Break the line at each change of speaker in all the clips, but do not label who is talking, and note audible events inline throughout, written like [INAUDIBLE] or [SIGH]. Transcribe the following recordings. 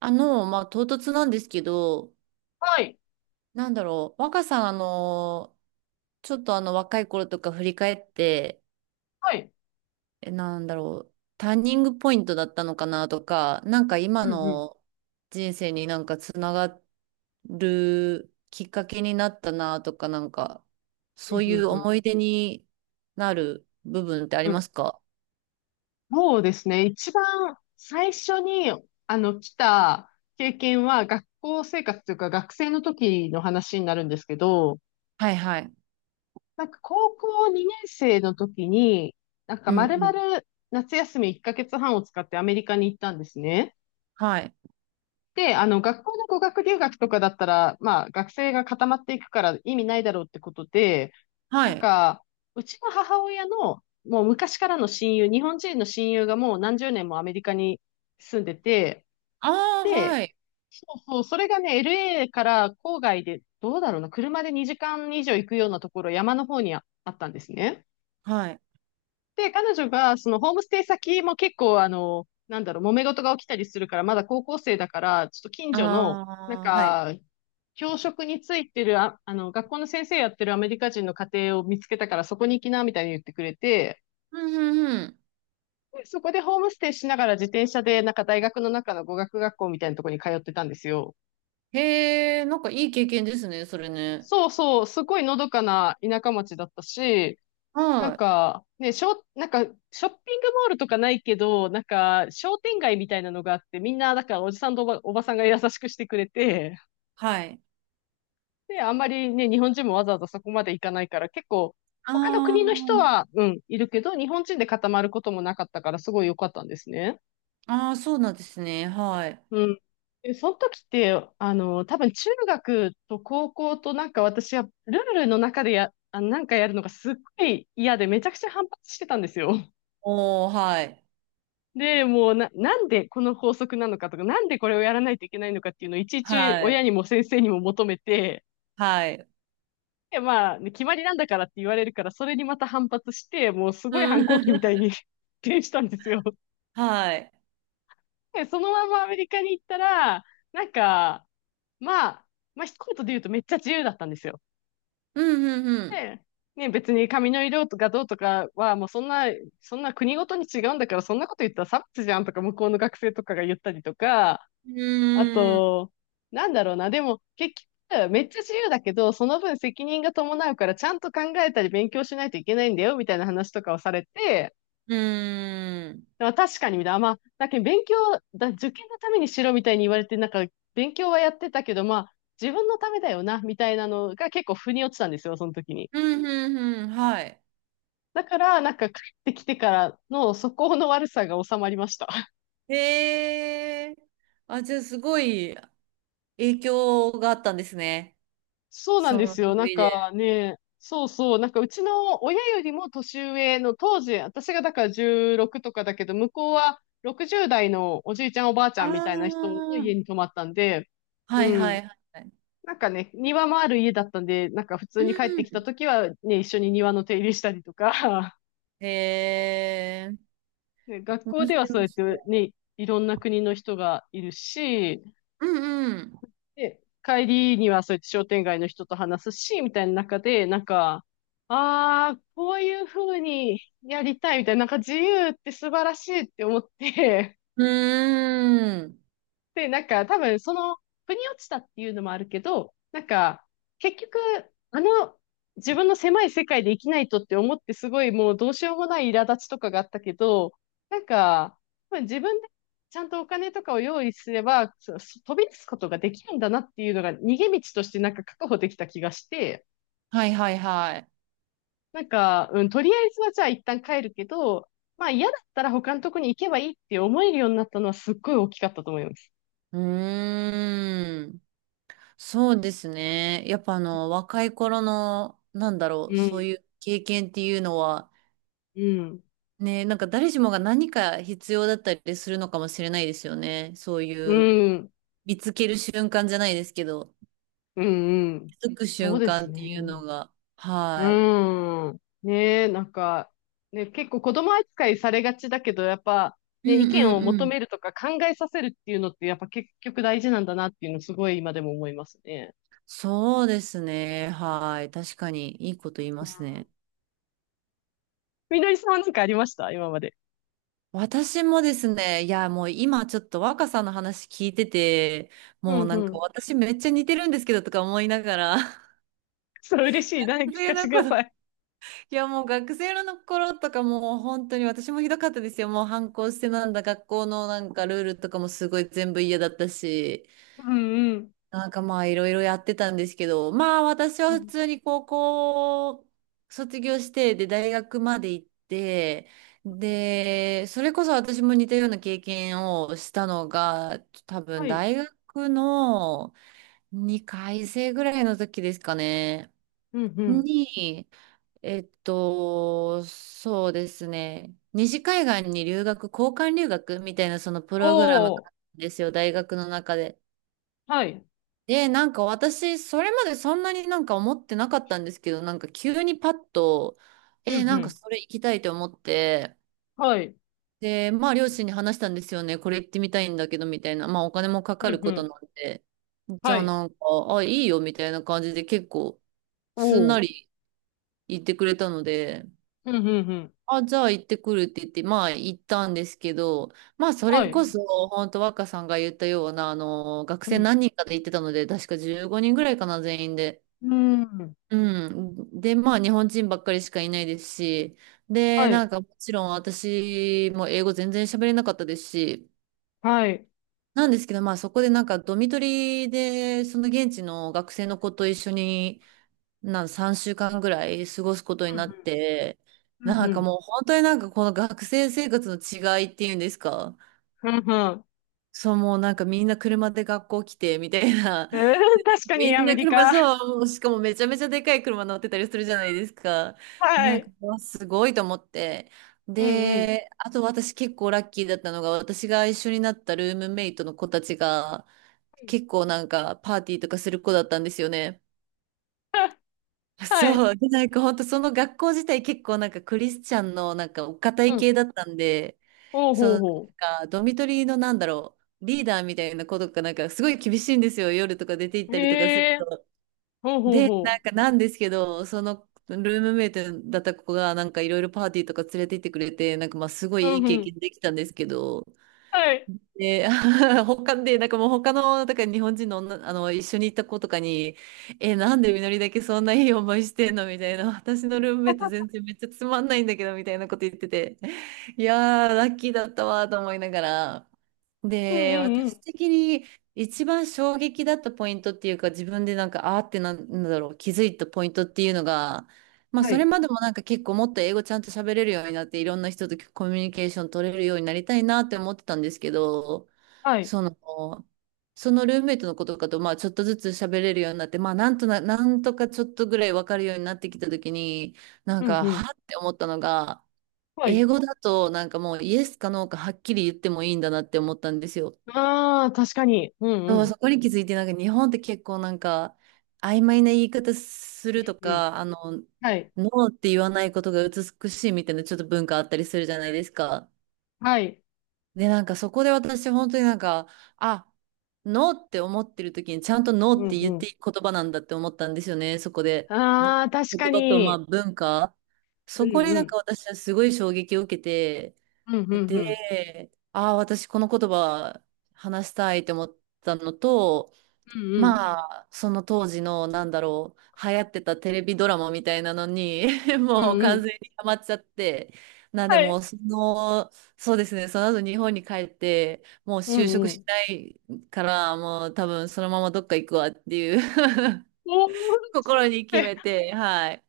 唐突なんですけど、
はい。
若さん、あの、ちょっとあの、若い頃とか振り返って、
はい。
えなんだろう、ターニングポイントだったのかなとか、今
うんうん。
の人生につながるきっかけになったなとか、
う
そ
ん
うい
う
う
んうん
思い出になる部分ってあり
う
ま
ん。
すか？
そうですね。一番最初に、来た経験は、学校生活というか、学生の時の話になるんですけど、
はいはい。
なんか高校2年生の時に、なんか
うん
丸
うん。
々夏休み1ヶ月半を使ってアメリカに行ったんですね。
はい。
で、学校の語学留学とかだったら、まあ、学生が固まっていくから意味ないだろうってことで、
は
なん
い。
か、うちの母親の、もう昔からの親友、日本人の親友がもう何十年もアメリカに住んでて、
ああ、は
で、
い。
そうそう、それがね、LA から郊外で、どうだろうな、車で2時間以上行くようなところ、山の方にああったんですね。
はい。
で、彼女が、そのホームステイ先も結構、なんだろう、揉め事が起きたりするから、まだ高校生だから、ちょっと近所の、なん
ああ、はい。
か、教職についてる、学校の先生やってるアメリカ人の家庭を見つけたから、そこに行きな、みたいに言ってくれて、
うんうんうん。
でそこでホームステイしながら自転車で、なんか大学の中の語学学校みたいなところに通ってたんですよ。
へえ、なんかいい経験ですね、それね。
そうそう、すごいのどかな田舎町だったし、な
は
ん
い。
か、ね、なんか、ショッピングモールとかないけど、なんか、商店街みたいなのがあって、みんな、だから、おじさんとおばさんが優しくしてくれて、
はい。
で、あんまりね、日本人もわざわざそこまで行かないから、結構、他の国の人
あ
は、うん、いるけど、日本人で固まることもなかったから、すごい良かったんですね。
あ、ああ、そうなんですね。はい。
うん。で、その時って、多分中学と高校となんか私はルールの中でなんかやるのがすっごい嫌でめちゃくちゃ反発してたんですよ。
おー、はい。
で、もうなんでこの法則なのかとか、なんでこれをやらないといけないのかっていうのをいちいち
は
親
い。
にも先生にも求めて、
はい。
で、まあ、ね決まりなんだからって言われるから、それにまた反発して、もうす
[LAUGHS]
ごい反
う
抗期みた
ん。
いに [LAUGHS] 転したんですよ。
[LAUGHS] はい。
で、そのままアメリカに行ったら、なんか、まあ、まあ、一言で言うとめっちゃ自由だったんですよ。
うん、うん、
で、ね、別に髪の色とかどうとかは、もうそんな国ごとに違うんだから、そんなこと言ったら差別じゃんとか、向こうの学生とかが言ったりとか、
う
あ
ん。うーん。
と、なんだろうな。でも、結局、めっちゃ自由だけど、その分責任が伴うから、ちゃんと考えたり勉強しないといけないんだよ、みたいな話とかをされて、
うーん。
まあ、確かに、みたいな。まあ、だけど勉強だ、受験のためにしろ、みたいに言われて、なんか、勉強はやってたけど、まあ、自分のためだよな、みたいなのが結構腑に落ちたんですよ、その時に。
うん、うん、うん。はい。
だから、なんか、帰ってきてからの素行の悪さが収まりました。
へえ。あ、じゃあ、すごい影響があったんですね。
そうなん
そ
で
の
すよ。なん
旅
か
で。
ね、そうそう。なんかうちの親よりも年上の当時、私がだから16とかだけど、向こうは60代のおじいちゃんおばあち
あ
ゃんみたいな人の家に
あ、
泊まったんで、う
はい、は
ん。
い、はい。
なんかね、庭もある家だったんで、なんか普
う
通に帰ってきた
ん。
時はね、一緒に庭の手入れしたりとか、
へえ。
[LAUGHS] ね、学
面
校ではそう
白
やって
そ
ね、いろんな国の人がいるし、
う。うんうん。
で、帰りにはそうやって商店街の人と話すし、みたいな中で、なんか、ああ、こういう風にやりたいみたいな、なんか自由って素晴らしいって思って、
うーん。
で、なんか多分その、腑に落ちたっていうのもあるけど、なんか、結局、あの、自分の狭い世界で生きないとって思ってすごいもうどうしようもない苛立ちとかがあったけど、なんか、多分自分でちゃんとお金とかを用意すれば、そそ飛び出すことができるんだなっていうのが逃げ道としてなんか確保できた気がして、
はいはいはい。
なんか、うん、とりあえずはじゃあ一旦帰るけど、まあ嫌だったら他のとこに行けばいいって思えるようになったのはすっごい大きかったと思います。
うーん。そうですね。やっぱ若い頃の、
う
そう
ん、
いう経験っていうのは、
うん。
ね、なんか誰しもが何か必要だったりするのかもしれないですよね。そう
う
いう、
ん。
見つける瞬間じゃないですけど、
うんうん。
気づく
そう
瞬
で
間っ
す
ていう
ね。
のが。はい。
うん。ねえ、なんか、ね、結構子供扱いされがちだけど、やっぱ、
う
ね、意
ん
見
う
を
んう
求
ん。
めるとか考えさせるっていうのって、やっぱ結局大事なんだなっていうの、すごい今でも思いますね。
そうですね。はい。確かに、いいこと言いま
う
す
ん
ね。
みのりさんは何かありました今まで？
私もですね、いや、もう今ちょっと若さんの話聞いてて、
う
もう
ん
な
う
んか
ん。
私めっちゃ似てるんですけどとか思いながら、[LAUGHS]
それ嬉しいな。
学
聞
生
かせ
の
てくだ
頃、い
さい。
やもう学生の頃とかもう本当に私もひどかったですよ。もう反抗してなんだ、学校のなんかルールとかもすごい全部嫌だったし。
うんうん。
なんかまあいろいろやってたんですけど、まあ私は
う
普
ん
通に高校卒業して、で大学まで行って、
うん
で、それこそ私も似たような経験をしたのが、多分
はい。
大学の2回生ぐらいの時ですかね。
うんうん。
に、えっと、そうですね。西海岸に留学、交換留学みたいなそのプ
お
ログラムがあ
お。
るんですよ、大学の中で。
はい。
で、なんか私、それまでそんなになんか思ってなかったんですけど、なんか急にパッと、
うんう
なんか
ん。
それ行きたいと思って、
はい。
で、まあ両親に話したんですよね、これ行ってみたいんだけど、みたいな、まあお金もか
う
か
ん
る
う
ことな
ん。
んで、じ
は
ゃあ
い。
なんか、あ、いいよ、みたいな感じで結構、
お
すんな
お。
り言ってくれたので、
うんうんうん。
あ、じゃあ行ってくるって言って、まあ行ったんですけど、まあそ
は
れこ
い。
そ、本当若さんが言ったような、学
う
生
ん
何人かで行ってたので、確か15人ぐらいかな、全員で。
うん。
うん。で、まあ、日本人ばっかりしかいないですし、で、
は
な
い。
んか、もちろん私も英語全然喋れなかったですし、
はい。
なんですけど、まあ、そこでなんか、ドミトリで、その現地の学生の子と一緒に、3週間ぐらい過ごすことに
うん
なって、
うん。うん
なん
う
か
ん。
もう、本当になんか、この学生生活の違いっていうんですか、
うんうん。
そう、もうなんか、みんな車で学校来て、みたいな、
うん確かに
み
ア
ん
メ
な
リ
車、
カ。
そう、しかもめちゃめちゃでかい車乗ってたりするじゃないですか。で、
は
なんか、
い。
うわすごいと思って。
うんうん。
で、あと私結構ラッキーだったのが、私が一緒になったルームメイトの子たちが、結構なんかパーティーとかする子だったんですよね。
はい。
そう。で、なんか本当その学校自体結構なんかクリスチャンのなんかお堅
う
い系
ん。
だったんで、
おう
その
ほう
なん
ほ
かドミトリーのリーダーみたいな子とかなんかすごい厳しいんですよ。夜とか出て行っ
う。
たりとかする
へえー。
と。
ほうほう
で、なん
ほ
かなんですけど、そのルームメイトだった子がなんかいろいろパーティーとか連れて行ってくれて、なんかまあすご
う。う
いい
ん
い経
うん。
験できたんですけど、
はい。
で、[LAUGHS] 他で、なんかもう他の、だから日本人の女、一緒に行った子とかに、え、
うん
なんでみのりだけそんないい [LAUGHS] 思いしてんのみたいな、[LAUGHS] 私のルームメイト全
[LAUGHS]
然めっちゃつまんないんだけど、みたいなこと言ってて、[LAUGHS] いやー、ラッキーだったわと思いながら、
う
で、
んう
私
ん。
的に一番衝撃だったポイントっていうか、自分でなんか、あーってなんなんだろう、気づいたポイントっていうのが、まあ、
は
それ
い。
までもなんか結構もっと英語ちゃんと喋れるようになって、いろんな人とコミュニケーション取れるようになりたいなって思ってたんですけど、
はい。
その、そのルームメイトの子とかと、まあ、ちょっとずつ喋れるようになって、まあ、なんとかちょっとぐらいわかるようになってきたときに、なん
うん
か、
うん。
はって思ったのが、
はい。
英語だとなんかもうイエスかノーかはっきり言ってもいいんだなって思ったんですよ。
ああ、確かに。うん
そ
う
う
ん。
そこに気づいてなんか日本って結構なんか曖昧な言い方すると
うんうん。
か、
はい。
ノーって言わないことが美しいみたいなちょっと文化あったりするじゃないですか。
はい。
で、なんかそこで私本当になんか、あ、ノーって思ってる時にちゃんとノー
う
っ
ん
て
う
言って
ん。
いい言葉なんだって思ったんですよね、そこで。で、
ああ、確
言
か
葉とまあ
に。
文化。
う
そこ
ん
に
う
なんか
ん。
私はすごい衝撃を受けて、
うんうんうん。
で、ああ、私この言葉話したいって思ったのと、
うんうん。
まあ、その当時の、流行ってたテレビドラマみたいなのに [LAUGHS]
う
もう
んう
完
ん。
全にハマっちゃって、なんで
は
も
い。
う、そうですね、その後日本に帰って、もう
う
就職
んう
し
ん。
ないから、もう多分そのままどっか行くわっていう
おーっ
[LAUGHS] 心に決
て
めて、はい。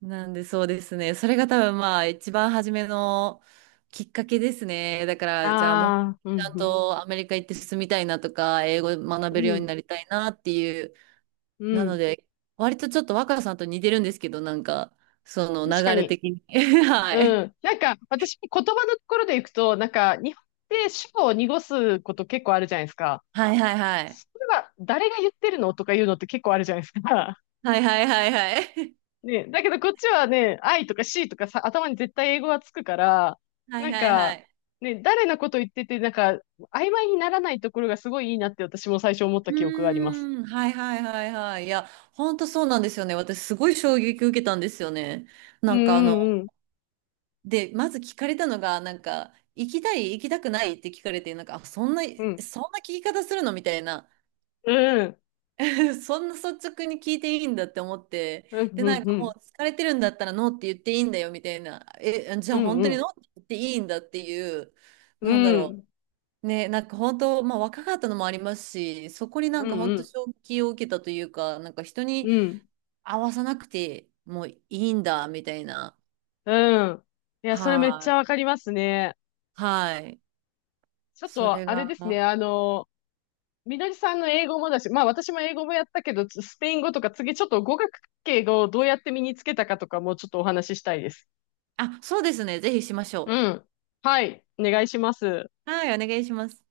なんでそうですね。それが多分まあ一番初めのきっかけですね。だか
あ
らじゃあもうち
あ、う
ゃ
ん、
ん
うん、
とアメリカ行って進みたいなとか、英語学
う
べるように
ん、
なりたいなっていう。
う
なの
ん。
で、割とちょっと若さんと似てるんですけど、なんか、その流
確か
れ
に。
的に。[LAUGHS] はい。
うん。なんか、私、言葉のところでいくと、なんか、日本って主語を濁すこと結構あるじゃないですか。
はいはいはい。
それは、誰が言ってるのとか言うのって結構あるじゃないですか。
はいはいはいはい。
[LAUGHS] ね、だけどこっちはね、I とか C とかさ、頭に絶対英語がつくから、
[LAUGHS] は
な
い
ん
はいは
か、
い。
ね、誰のこと言ってて、なんか、曖昧にならないところがすごいいいなって私も最初思っ
う
た記憶があります。
ーん。はいはいはいはい。いや、ほんとそうなんですよね。私すごい衝撃受けたんですよね。
う
なんかあの、
んうん
で、まず聞かれたのが、なんか、行きたい、行きたくないって聞かれて、なんか、あ、
うん。
そんな聞き方するのみたいな、
うん。うん。
[LAUGHS] そんな率直に聞いていいんだって思って、
うん
で、
う
な
ん
ん
う
かも
ん。
う疲れてるんだったらノーって言っていいんだよみたいな、え、じゃ
う
あ
ん
本
う
当にノ
ん。
ーって言っていいんだっていう、
う
なんだろ
ん。
う。ね、なんか本当、まあ若かったのもありますし、そこにな
う
んか
んう
本当
ん。
衝撃を受けたというか、なんか人に
うん。
合わさなくてもいいんだみたいな。
うん。いや、それめっ
は
ちゃ
い。
わかりますね。
はい。
ちょっ
それ
と、あれ
が。
ですね。みどりさんの英語もだし、まあ私も英語もやったけど、スペイン語とか次ちょっと語学系をどうやって身につけたかとかもちょっとお話ししたいです。
あ、そうですね。ぜひしましょ
うん。はい。お願いします。
う。はい、お願いします。